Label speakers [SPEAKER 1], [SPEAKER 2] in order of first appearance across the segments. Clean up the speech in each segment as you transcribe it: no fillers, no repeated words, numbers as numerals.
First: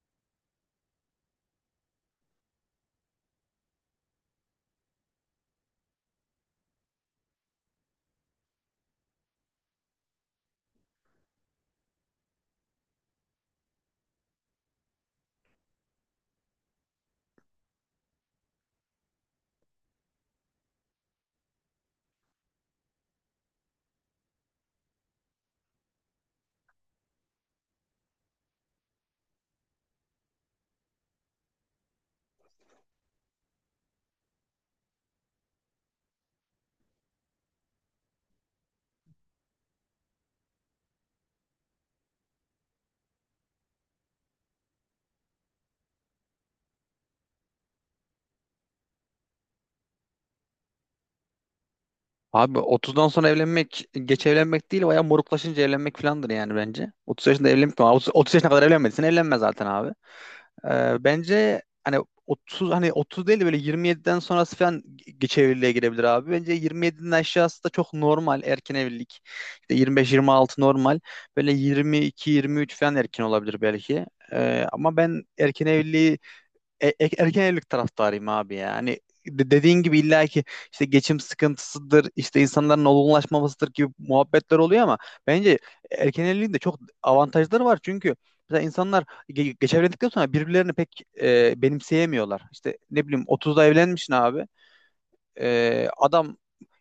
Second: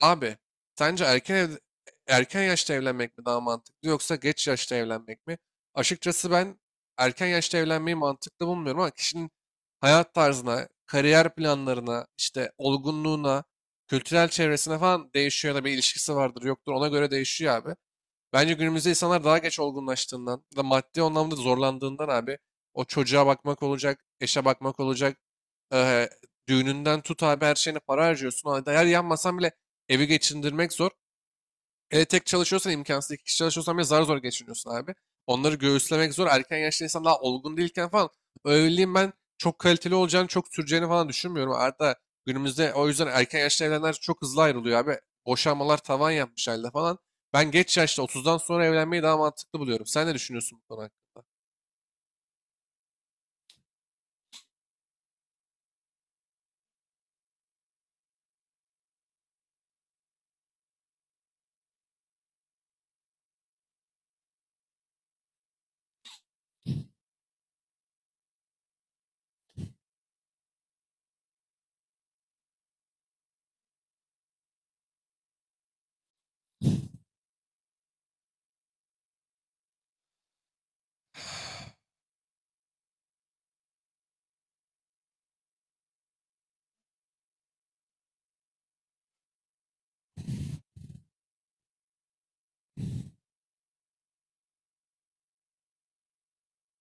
[SPEAKER 1] Abi, sence erken ev, erken yaşta evlenmek mi daha mantıklı yoksa geç yaşta evlenmek mi? Açıkçası ben erken yaşta evlenmeyi mantıklı bulmuyorum ama kişinin hayat tarzına, kariyer planlarına, işte olgunluğuna, kültürel çevresine falan değişiyor ya da bir ilişkisi vardır yoktur ona göre değişiyor abi. Bence günümüzde insanlar daha geç olgunlaştığından da maddi anlamda zorlandığından abi o çocuğa bakmak olacak, eşe bakmak olacak, eee, düğününden tut abi her şeyine para harcıyorsun. O eğer yanmasan bile evi geçindirmek zor. Hele tek çalışıyorsan imkansız. İki kişi çalışıyorsan bile zar zor geçiniyorsun abi. Onları göğüslemek zor. Erken yaşta insan daha olgun değilken falan o evliliğin ben çok kaliteli olacağını, çok süreceğini falan düşünmüyorum. Hatta günümüzde o yüzden erken yaşta evlenenler çok hızlı ayrılıyor abi. Boşanmalar tavan yapmış halde falan. Ben geç yaşta 30'dan sonra evlenmeyi daha mantıklı buluyorum. Sen ne düşünüyorsun bu konu hakkında?
[SPEAKER 2] Abi 30'dan sonra evlenmek geç evlenmek değil bayağı moruklaşınca evlenmek filandır yani bence. 30 yaşında evlenmek mi? 30 yaşına kadar evlenmediysen evlenme zaten abi. Bence hani 30 hani 30 değil de böyle 27'den sonrası falan geç evliliğe girebilir abi. Bence 27'nin aşağısı da çok normal erken evlilik. İşte 25-26 normal. Böyle 22-23 falan erken olabilir belki. Ama ben erken evliliği e- e- erken evlilik taraftarıyım abi ya. Hani dediğin gibi illa ki işte geçim sıkıntısıdır, işte insanların olgunlaşmamasıdır gibi muhabbetler oluyor ama bence erken evliliğin de çok avantajları var. Çünkü mesela insanlar geç evlendikten sonra birbirlerini pek benimseyemiyorlar. İşte ne bileyim 30'da evlenmişsin abi. Adam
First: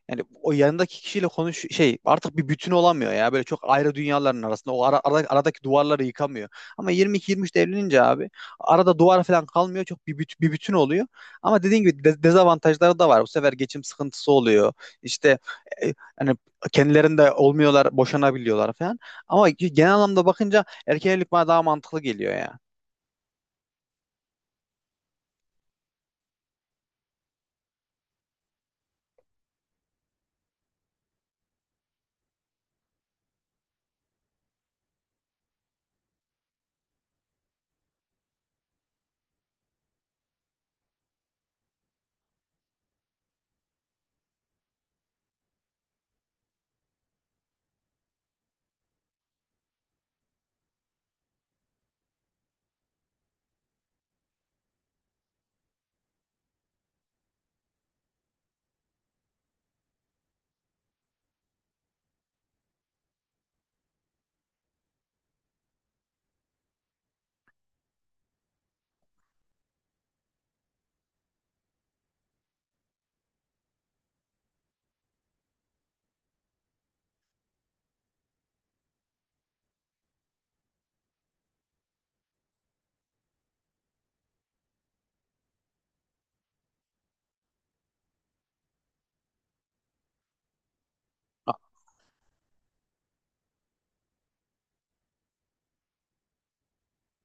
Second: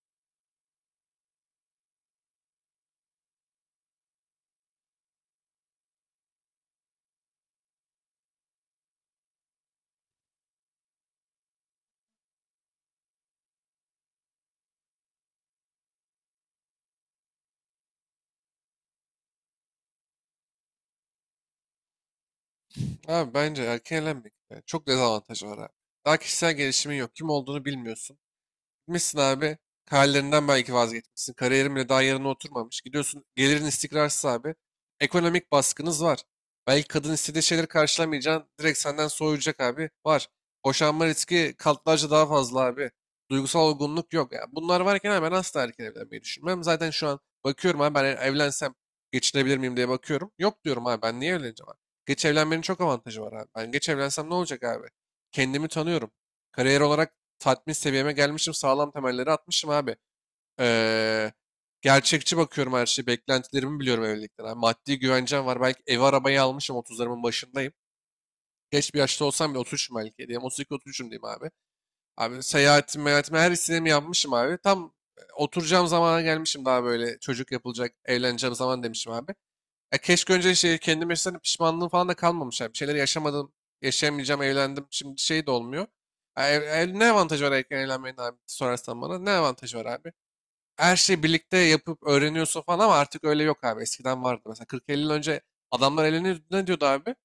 [SPEAKER 2] yani o yanındaki kişiyle konuş şey artık bir bütün olamıyor ya. Böyle çok ayrı dünyaların arasında. O aradaki duvarları yıkamıyor. Ama 22-23'te evlenince abi arada duvar falan kalmıyor. Çok bir bütün oluyor. Ama dediğin gibi dezavantajları da var. Bu sefer geçim sıkıntısı oluyor. İşte e, hani kendilerinde olmuyorlar, boşanabiliyorlar falan. Ama genel anlamda bakınca erkek evlilik bana daha mantıklı geliyor ya.
[SPEAKER 1] Abi bence erken evlenmek yani çok dezavantajı var abi. Daha kişisel gelişimin yok. Kim olduğunu bilmiyorsun. Gitmişsin abi. Kariyerinden belki vazgeçmişsin. Kariyerin bile daha yerine oturmamış. Gidiyorsun, gelirin istikrarsız abi. Ekonomik baskınız var. Belki kadın istediği şeyleri karşılamayacaksın. Direkt senden soğuyacak abi. Var. Boşanma riski katlarca daha fazla abi. Duygusal olgunluk yok. Yani bunlar varken abi ben asla erken evlenmeyi düşünmem. Zaten şu an bakıyorum abi, ben evlensem geçinebilir miyim diye bakıyorum. Yok diyorum abi, ben niye evleneceğim abi. Geç evlenmenin çok avantajı var abi. Ben geç evlensem ne olacak abi? Kendimi tanıyorum. Kariyer olarak tatmin seviyeme gelmişim. Sağlam temelleri atmışım abi. Ee, gerçekçi bakıyorum her şeye. Beklentilerimi biliyorum evlilikten abi. Maddi güvencem var. Belki ev arabayı almışım. 30'larımın başındayım. Geç bir yaşta olsam bile 33'üm belki. Diyeyim. 32-33'üm diyeyim abi. Abi seyahatim, meyahatim her istediğimi yapmışım abi. Tam oturacağım zamana gelmişim, daha böyle çocuk yapılacak, evleneceğim zaman demişim abi. Ya keşke önce şey, kendime yaşasaydım pişmanlığım falan da kalmamış. Yani bir şeyler yaşamadım, yaşayamayacağım, evlendim. Şimdi şey de olmuyor. Ne avantajı var erken evlenmenin abi sorarsan bana. Ne avantajı var abi? Her şeyi birlikte yapıp öğreniyorsun falan ama artık öyle yok abi. Eskiden vardı. Mesela 40-50 yıl önce adamlar evleniyordu. Ne diyordu abi?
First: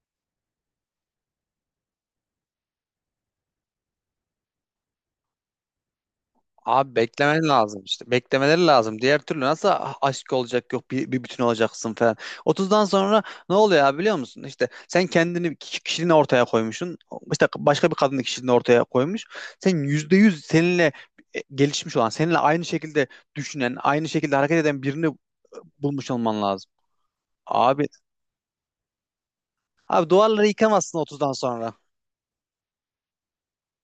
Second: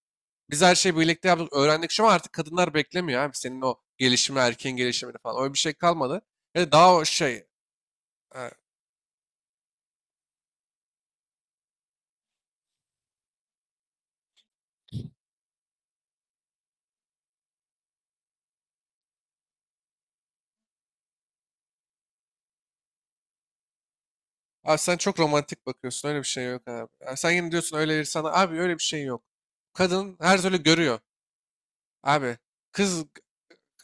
[SPEAKER 1] Biz her şeyi birlikte yaptık, öğrendik. Şu an artık kadınlar beklemiyor abi. Senin o gelişimi, erkeğin gelişimini falan. Öyle bir şey kalmadı. Ya da daha
[SPEAKER 2] Abi
[SPEAKER 1] o şey,
[SPEAKER 2] beklemen lazım işte. Beklemeleri lazım. Diğer türlü nasıl aşk olacak, yok bir bütün olacaksın falan. Otuzdan sonra ne oluyor abi biliyor musun? İşte sen kendini kişiliğini ortaya koymuşsun. İşte başka bir kadının kişiliğini ortaya koymuş. Sen %100 seninle gelişmiş olan, seninle aynı şekilde düşünen, aynı şekilde hareket
[SPEAKER 1] abi
[SPEAKER 2] eden
[SPEAKER 1] sen
[SPEAKER 2] birini
[SPEAKER 1] çok romantik bakıyorsun.
[SPEAKER 2] bulmuş
[SPEAKER 1] Öyle bir
[SPEAKER 2] olman
[SPEAKER 1] şey yok
[SPEAKER 2] lazım.
[SPEAKER 1] abi. Ya sen yine diyorsun
[SPEAKER 2] Abi
[SPEAKER 1] öyle bir sana. Abi öyle bir şey yok.
[SPEAKER 2] Abi
[SPEAKER 1] Kadın her
[SPEAKER 2] duvarları
[SPEAKER 1] türlü görüyor.
[SPEAKER 2] yıkamazsın 30'dan sonra.
[SPEAKER 1] Abi kız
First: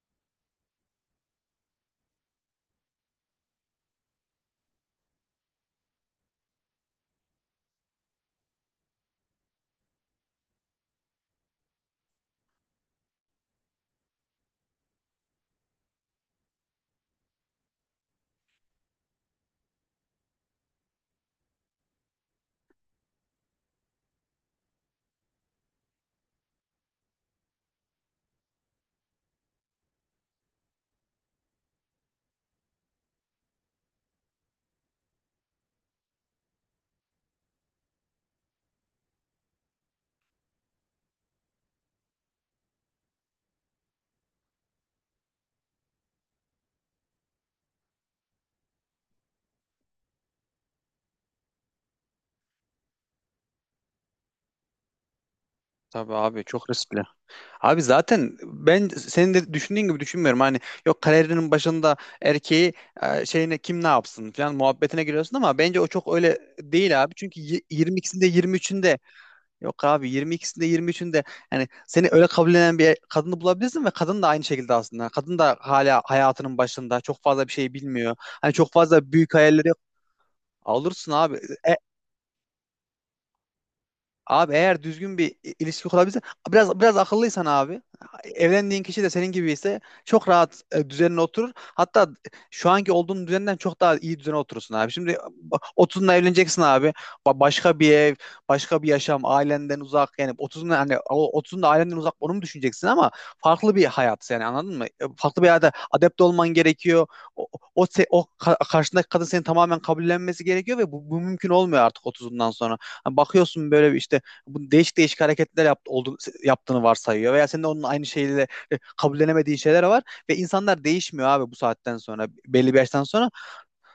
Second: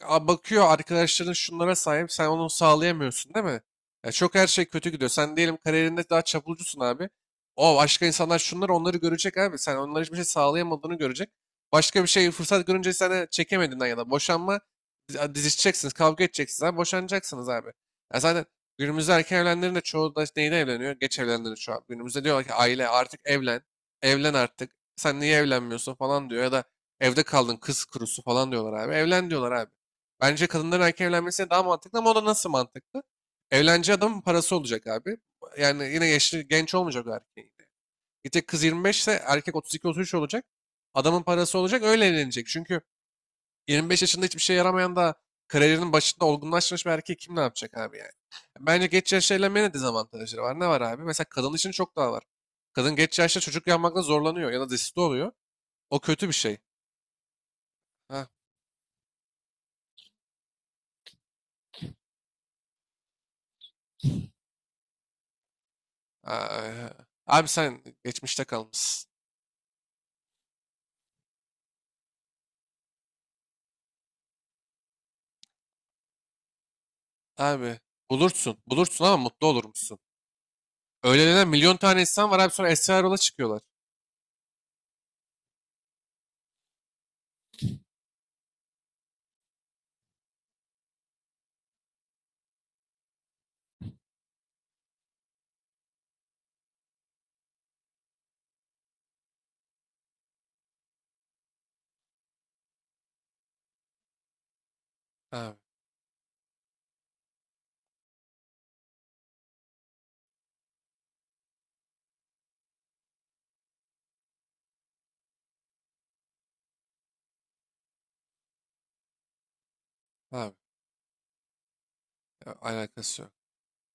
[SPEAKER 1] bakıyor, arkadaşların şunlara sahip, sen onu sağlayamıyorsun değil mi? Ya çok her şey kötü gidiyor. Sen diyelim kariyerinde daha çapulcusun abi. O başka insanlar şunları onları görecek abi. Sen onlara hiçbir şey sağlayamadığını görecek. Başka bir şey fırsat görünce sana çekemediğinden ya da boşanma dizişeceksiniz, kavga edeceksiniz abi, boşanacaksınız abi. Ya zaten günümüzde erken evlenenlerin de çoğu da neyle evleniyor? Geç evlenenlerin şu an. Günümüzde diyorlar ki aile artık evlen, evlen artık. Sen niye evlenmiyorsun falan diyor ya da evde kaldın, kız kurusu falan diyorlar abi. Evlen diyorlar abi. Bence kadınların erken evlenmesi daha mantıklı ama o da nasıl mantıklı? Evleneceği adamın parası olacak abi. Yani yine yaşlı genç olmayacak o erkeğin. Gidecek kız 25 ise erkek 32-33 olacak. Adamın parası olacak, öyle evlenecek. Çünkü 25 yaşında hiçbir şey yaramayan da kariyerinin başında olgunlaşmış bir erkek kim ne yapacak abi yani? Bence geç yaşta evlenmenin de dezavantajları var. Ne var abi? Mesela kadın için çok daha var. Kadın geç yaşta çocuk yapmakta zorlanıyor ya da desiste oluyor. O
[SPEAKER 2] Tabii
[SPEAKER 1] kötü bir
[SPEAKER 2] abi
[SPEAKER 1] şey.
[SPEAKER 2] çok riskli. Abi
[SPEAKER 1] Ha.
[SPEAKER 2] zaten ben senin de düşündüğün gibi düşünmüyorum. Hani yok kariyerinin başında erkeği şeyine kim ne yapsın falan muhabbetine giriyorsun ama bence o çok öyle
[SPEAKER 1] Aa,
[SPEAKER 2] değil abi. Çünkü
[SPEAKER 1] abi sen
[SPEAKER 2] 22'sinde
[SPEAKER 1] geçmişte
[SPEAKER 2] 23'ünde
[SPEAKER 1] kalmışsın.
[SPEAKER 2] yok abi, 22'sinde 23'ünde yani seni öyle kabullenen bir kadını bulabilirsin ve kadın da aynı şekilde aslında. Kadın da hala hayatının başında çok fazla bir şey
[SPEAKER 1] Abi
[SPEAKER 2] bilmiyor. Hani
[SPEAKER 1] bulursun.
[SPEAKER 2] çok
[SPEAKER 1] Bulursun
[SPEAKER 2] fazla
[SPEAKER 1] ama
[SPEAKER 2] büyük
[SPEAKER 1] mutlu olur
[SPEAKER 2] hayalleri yok.
[SPEAKER 1] musun?
[SPEAKER 2] Alırsın
[SPEAKER 1] Öyle
[SPEAKER 2] abi.
[SPEAKER 1] denen milyon tane insan var abi, sonra Esra Erol'a çıkıyorlar.
[SPEAKER 2] Abi eğer düzgün bir ilişki kurabilsen biraz biraz akıllıysan abi, evlendiğin kişi de senin gibi ise çok rahat düzenine oturur. Hatta şu anki olduğun düzenden çok daha iyi düzene oturursun abi. Şimdi 30'unda evleneceksin abi. Başka bir ev, başka bir yaşam, ailenden uzak yani otuzunda hani o 30'unda ailenden uzak onu mu düşüneceksin ama farklı bir hayat yani anladın mı? Farklı bir
[SPEAKER 1] Abi
[SPEAKER 2] hayata adapte olman gerekiyor. O o, o, se- o ka- Karşındaki kadın seni tamamen kabullenmesi gerekiyor ve bu mümkün olmuyor artık otuzundan sonra. Hani bakıyorsun böyle bir işte bu değişik değişik hareketler yaptı, oldu, yaptığını varsayıyor veya senin de onun aynı şeyle kabullenemediğin şeyler var ve
[SPEAKER 1] abi
[SPEAKER 2] insanlar değişmiyor abi bu saatten sonra
[SPEAKER 1] ya
[SPEAKER 2] belli bir yaştan
[SPEAKER 1] alakası
[SPEAKER 2] sonra.
[SPEAKER 1] yok.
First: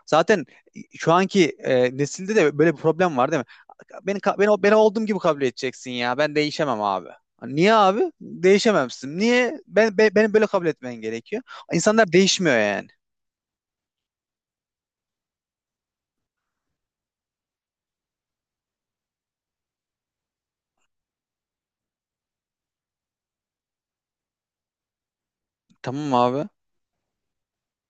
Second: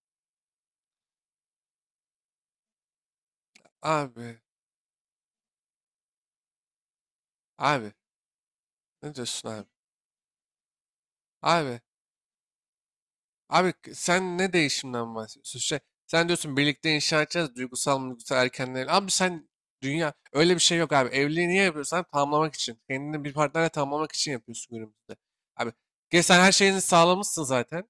[SPEAKER 2] Zaten şu anki nesilde de böyle bir problem var değil mi? Ya, Beni
[SPEAKER 1] Abi
[SPEAKER 2] ka- beni beni olduğum gibi kabul edeceksin ya. Ben değişemem abi. Hani niye
[SPEAKER 1] abi
[SPEAKER 2] abi?
[SPEAKER 1] ne
[SPEAKER 2] Değişememsin.
[SPEAKER 1] diyorsun
[SPEAKER 2] Niye?
[SPEAKER 1] abi?
[SPEAKER 2] Beni böyle kabul etmen gerekiyor.
[SPEAKER 1] Abi
[SPEAKER 2] İnsanlar değişmiyor yani.
[SPEAKER 1] Abi, sen ne değişimden bahsediyorsun? Şey, sen diyorsun birlikte inşa edeceğiz, duygusal duygusal erkenler. Abi sen, dünya öyle bir şey yok abi. Evliliği niye yapıyorsun? Abi, tamamlamak için. Kendini bir partnerle tamamlamak için yapıyorsun günümüzde. Abi
[SPEAKER 2] Tamam
[SPEAKER 1] gel, sen
[SPEAKER 2] abi.
[SPEAKER 1] her şeyini sağlamışsın zaten.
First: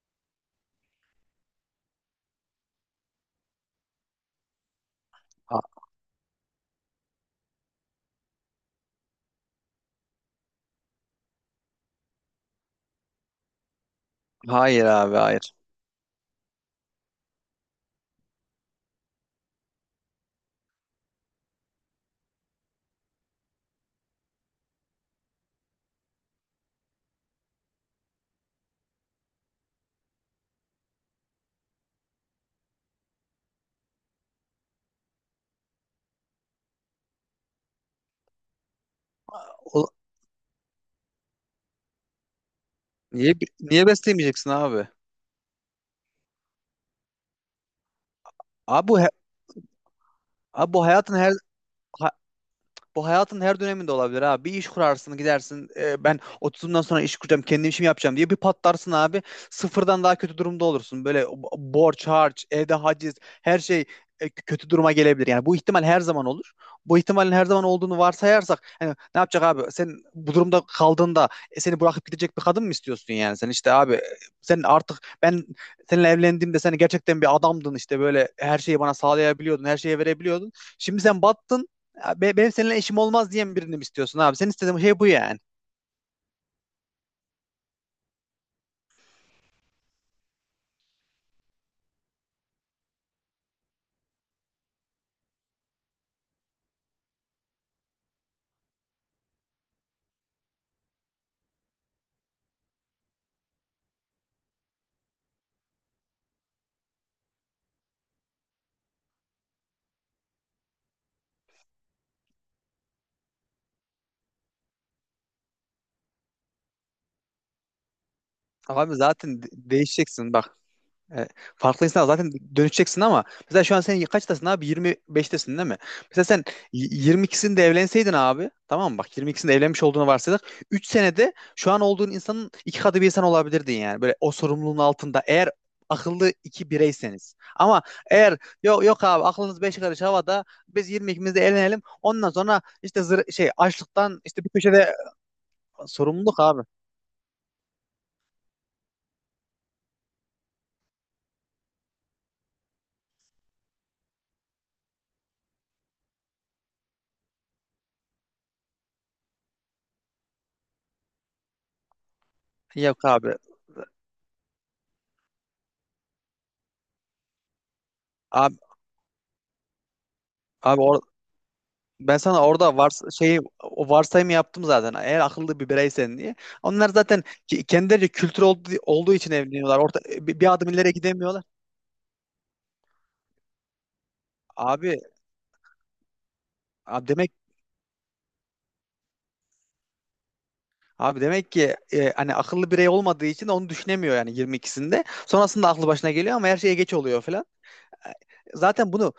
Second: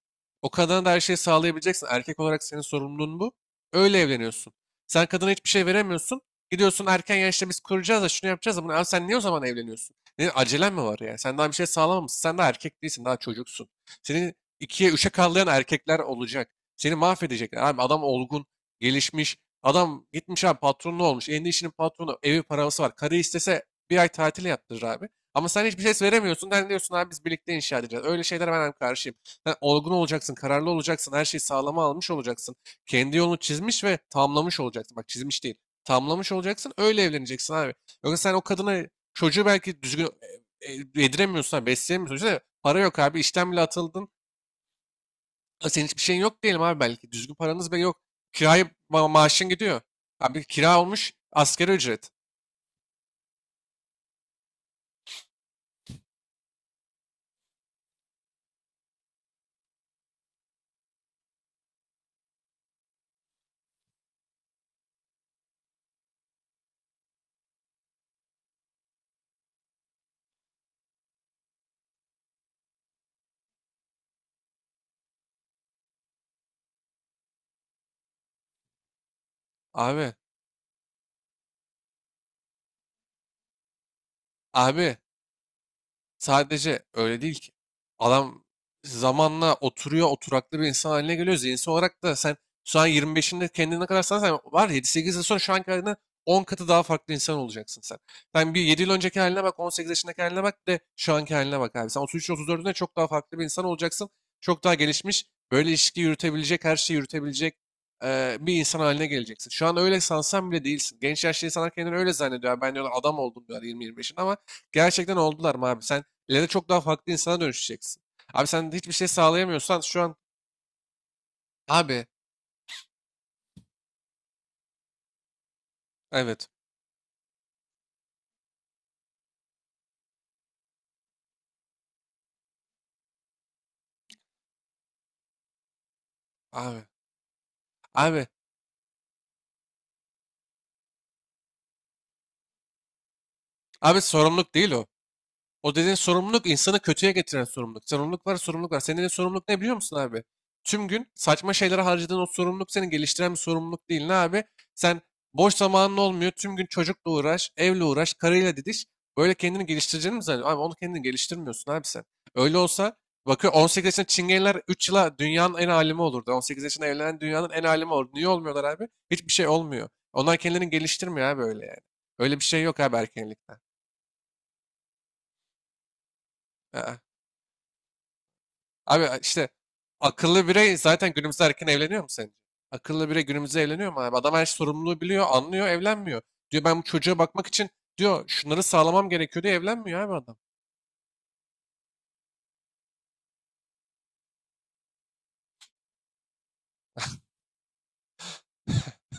[SPEAKER 1] O kadına da her şeyi sağlayabileceksin. Erkek olarak senin sorumluluğun bu. Öyle evleniyorsun. Sen kadına hiçbir
[SPEAKER 2] Ha-
[SPEAKER 1] şey veremiyorsun. Gidiyorsun erken yaşta, biz kuracağız da şunu yapacağız da bunu. Abi sen niye o zaman evleniyorsun? Ne, acelen mi var yani? Sen daha bir şey sağlamamışsın. Sen daha erkek değilsin. Daha çocuksun. Senin
[SPEAKER 2] hayır
[SPEAKER 1] 2'ye üçe
[SPEAKER 2] abi
[SPEAKER 1] kallayan
[SPEAKER 2] hayır.
[SPEAKER 1] erkekler olacak. Seni mahvedecekler. Abi adam olgun, gelişmiş. Adam gitmiş abi, patronlu olmuş. Elinde işinin patronu, evi, parası var. Karı istese bir ay tatil yaptırır abi. Ama sen hiçbir ses veremiyorsun. Sen diyorsun abi biz birlikte inşa edeceğiz. Öyle şeylere ben hem karşıyım. Sen olgun olacaksın, kararlı olacaksın. Her şeyi sağlama almış olacaksın. Kendi yolunu çizmiş ve tamlamış olacaksın. Bak, çizmiş değil. Tamlamış olacaksın. Öyle evleneceksin abi. Yoksa sen o kadına çocuğu belki
[SPEAKER 2] O-
[SPEAKER 1] düzgün yediremiyorsun, besleyemiyorsun. Düşünsene, para yok abi.
[SPEAKER 2] niye
[SPEAKER 1] İşten bile
[SPEAKER 2] niye
[SPEAKER 1] atıldın.
[SPEAKER 2] besleyemeyeceksin abi?
[SPEAKER 1] Ha, senin hiçbir şeyin yok diyelim abi belki. Düzgün paranız bile yok. Kiraya
[SPEAKER 2] Abi bu
[SPEAKER 1] ma
[SPEAKER 2] he-
[SPEAKER 1] maaşın gidiyor. Abi
[SPEAKER 2] abi
[SPEAKER 1] kira
[SPEAKER 2] bu
[SPEAKER 1] olmuş
[SPEAKER 2] hayatın her
[SPEAKER 1] asgari ücret.
[SPEAKER 2] ha- bu hayatın her döneminde olabilir abi. Bir iş kurarsın gidersin, ben 30'umdan sonra iş kuracağım, kendi işimi yapacağım diye bir patlarsın abi. Sıfırdan daha kötü durumda olursun. Böyle borç harç, evde haciz, her şey kötü duruma gelebilir. Yani bu ihtimal her zaman olur. Bu ihtimalin her zaman olduğunu varsayarsak yani ne yapacak abi? Sen bu durumda kaldığında seni bırakıp gidecek bir kadın mı istiyorsun yani? Sen işte abi, sen artık ben seninle evlendiğimde sen gerçekten bir adamdın, işte böyle her şeyi bana sağlayabiliyordun, her şeyi
[SPEAKER 1] Abi,
[SPEAKER 2] verebiliyordun. Şimdi sen battın. Ya benim seninle işim olmaz diyen birini mi istiyorsun abi? Senin istediğin
[SPEAKER 1] abi,
[SPEAKER 2] şey bu yani.
[SPEAKER 1] sadece öyle değil ki. Adam zamanla oturuyor, oturaklı bir insan haline geliyor. Zihinsel olarak da sen şu an 25'inde kendine ne kadar sanırsan var, yedi 8 yıl sonra şu anki halinden 10 katı daha farklı insan olacaksın sen. Sen bir 7 yıl önceki haline bak, 18 yaşındaki haline bak, de şu anki haline bak abi. Sen 33-34'ünde çok daha farklı bir insan olacaksın. Çok daha gelişmiş, böyle ilişki yürütebilecek, her şeyi yürütebilecek bir insan haline geleceksin. Şu an öyle sansan bile değilsin. Genç yaşlı insanlar kendini öyle zannediyor. Ben, diyorlar, adam oldum diyorlar 20-25'in ama gerçekten oldular mı abi? Sen İleride çok daha farklı insana dönüşeceksin. Abi sen hiçbir
[SPEAKER 2] Abi
[SPEAKER 1] şey
[SPEAKER 2] zaten
[SPEAKER 1] sağlayamıyorsan şu an
[SPEAKER 2] değişeceksin bak. E, Farklı
[SPEAKER 1] abi,
[SPEAKER 2] insan zaten dönüşeceksin ama mesela şu an sen kaçtasın abi? 25'tesin değil mi? Mesela sen
[SPEAKER 1] evet
[SPEAKER 2] y- 22'sinde evlenseydin abi, tamam mı? Bak 22'sinde evlenmiş olduğunu varsaydık. 3 senede şu an olduğun insanın iki katı bir insan olabilirdin yani. Böyle o sorumluluğun altında, eğer akıllı iki
[SPEAKER 1] abi,
[SPEAKER 2] bireyseniz. Ama
[SPEAKER 1] abi
[SPEAKER 2] eğer yok yok abi, aklınız beş karış havada, biz 22'mizde evlenelim, ondan sonra işte şey,
[SPEAKER 1] abi,
[SPEAKER 2] açlıktan işte bir
[SPEAKER 1] sorumluluk değil o.
[SPEAKER 2] köşede.
[SPEAKER 1] O dediğin
[SPEAKER 2] Sorumluluk
[SPEAKER 1] sorumluluk
[SPEAKER 2] abi.
[SPEAKER 1] insanı kötüye getiren sorumluluk. Sorumluluk var, sorumluluk var. Senin dediğin sorumluluk ne biliyor musun abi? Tüm gün saçma şeylere harcadığın o sorumluluk seni geliştiren bir sorumluluk değil, ne abi? Sen, boş zamanın olmuyor. Tüm gün çocukla uğraş, evle uğraş, karıyla didiş. Böyle kendini geliştireceğini mi zannediyorsun? Abi onu kendini geliştirmiyorsun abi sen. Öyle olsa
[SPEAKER 2] Yok abi.
[SPEAKER 1] bakıyor 18 yaşında çingeneler 3 yıla dünyanın en alimi olurdu. 18 yaşında evlenen dünyanın en alimi olurdu. Niye
[SPEAKER 2] Abi,
[SPEAKER 1] olmuyorlar abi? Hiçbir şey olmuyor. Onlar kendilerini
[SPEAKER 2] abi or-
[SPEAKER 1] geliştirmiyor abi öyle yani.
[SPEAKER 2] ben
[SPEAKER 1] Öyle bir
[SPEAKER 2] sana
[SPEAKER 1] şey
[SPEAKER 2] orada
[SPEAKER 1] yok
[SPEAKER 2] var
[SPEAKER 1] abi
[SPEAKER 2] şeyi,
[SPEAKER 1] erkenlikten.
[SPEAKER 2] o varsayımı yaptım zaten. Eğer akıllı bir bireysen diye. Onlar
[SPEAKER 1] Aa.
[SPEAKER 2] zaten kendileri kültür olduğu,
[SPEAKER 1] Abi
[SPEAKER 2] olduğu için
[SPEAKER 1] işte,
[SPEAKER 2] evleniyorlar. Orta, bir,
[SPEAKER 1] akıllı
[SPEAKER 2] bir adım
[SPEAKER 1] birey
[SPEAKER 2] ileri
[SPEAKER 1] zaten
[SPEAKER 2] gidemiyorlar.
[SPEAKER 1] günümüzde erken evleniyor mu sence? Akıllı birey günümüzde evleniyor mu abi? Adam her
[SPEAKER 2] Abi,
[SPEAKER 1] sorumluluğu biliyor, anlıyor, evlenmiyor. Diyor ben bu
[SPEAKER 2] abi
[SPEAKER 1] çocuğa
[SPEAKER 2] demek
[SPEAKER 1] bakmak için, diyor şunları sağlamam gerekiyor diye evlenmiyor abi adam.
[SPEAKER 2] abi demek ki hani akıllı birey olmadığı için onu düşünemiyor yani 22'sinde. Sonrasında aklı başına geliyor ama her şeye geç oluyor, zaten bunu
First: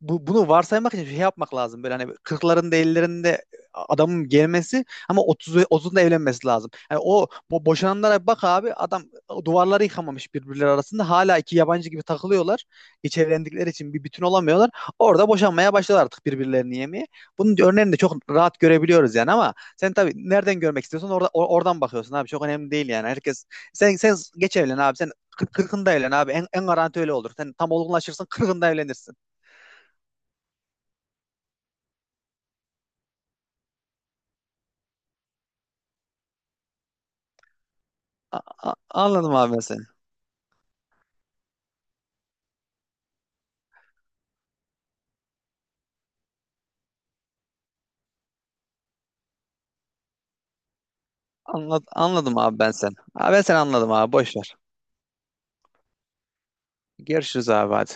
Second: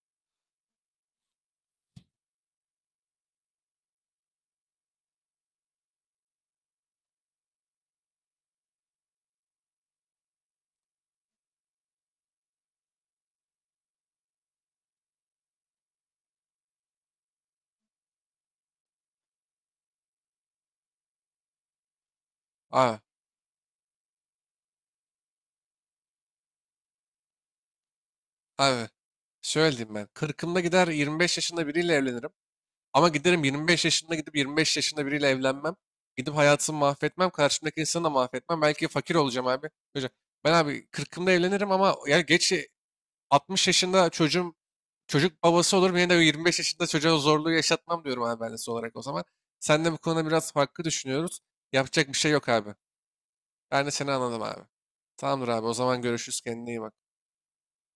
[SPEAKER 2] bu, bunu varsaymak için şey yapmak lazım. Böyle hani 40'larında 50'lerinde adamın gelmesi, ama 30'unda evlenmesi lazım. Yani o bu boşananlara bak abi, adam duvarları yıkamamış, birbirleri arasında hala iki yabancı gibi takılıyorlar. Hiç evlendikleri için bir bütün olamıyorlar. Orada boşanmaya başladılar artık, birbirlerini yemeye. Bunun örneğini de çok rahat görebiliyoruz yani, ama sen tabii nereden görmek istiyorsan orada oradan bakıyorsun abi, çok önemli değil
[SPEAKER 1] Abi,
[SPEAKER 2] yani. Herkes, sen geç evlen abi, sen kırkında evlen abi. En garanti öyle olur. Sen tam olgunlaşırsın, kırkında
[SPEAKER 1] abi,
[SPEAKER 2] evlenirsin.
[SPEAKER 1] şöyle diyeyim ben. 40'ımda gider 25 yaşında biriyle evlenirim. Ama giderim 25 yaşında, gidip 25 yaşında biriyle evlenmem. Gidip hayatımı mahvetmem. Karşımdaki insanı da
[SPEAKER 2] A-
[SPEAKER 1] mahvetmem.
[SPEAKER 2] a-
[SPEAKER 1] Belki fakir
[SPEAKER 2] anladım
[SPEAKER 1] olacağım
[SPEAKER 2] abi ben
[SPEAKER 1] abi.
[SPEAKER 2] seni.
[SPEAKER 1] Hocam, ben abi 40'ımda evlenirim ama ya geç, 60 yaşında çocuğum, çocuk babası olurum yine de 25 yaşında çocuğa zorluğu yaşatmam diyorum abi ben de son olarak o zaman. Sen de bu konuda biraz farklı düşünüyoruz.
[SPEAKER 2] Anla-
[SPEAKER 1] Yapacak bir şey
[SPEAKER 2] anladım
[SPEAKER 1] yok
[SPEAKER 2] abi ben
[SPEAKER 1] abi.
[SPEAKER 2] seni. Abi ben seni
[SPEAKER 1] Ben de
[SPEAKER 2] anladım
[SPEAKER 1] seni
[SPEAKER 2] abi. Boş
[SPEAKER 1] anladım
[SPEAKER 2] ver.
[SPEAKER 1] abi. Tamamdır abi, o zaman görüşürüz, kendine iyi bak.
[SPEAKER 2] Görüşürüz abi hadi.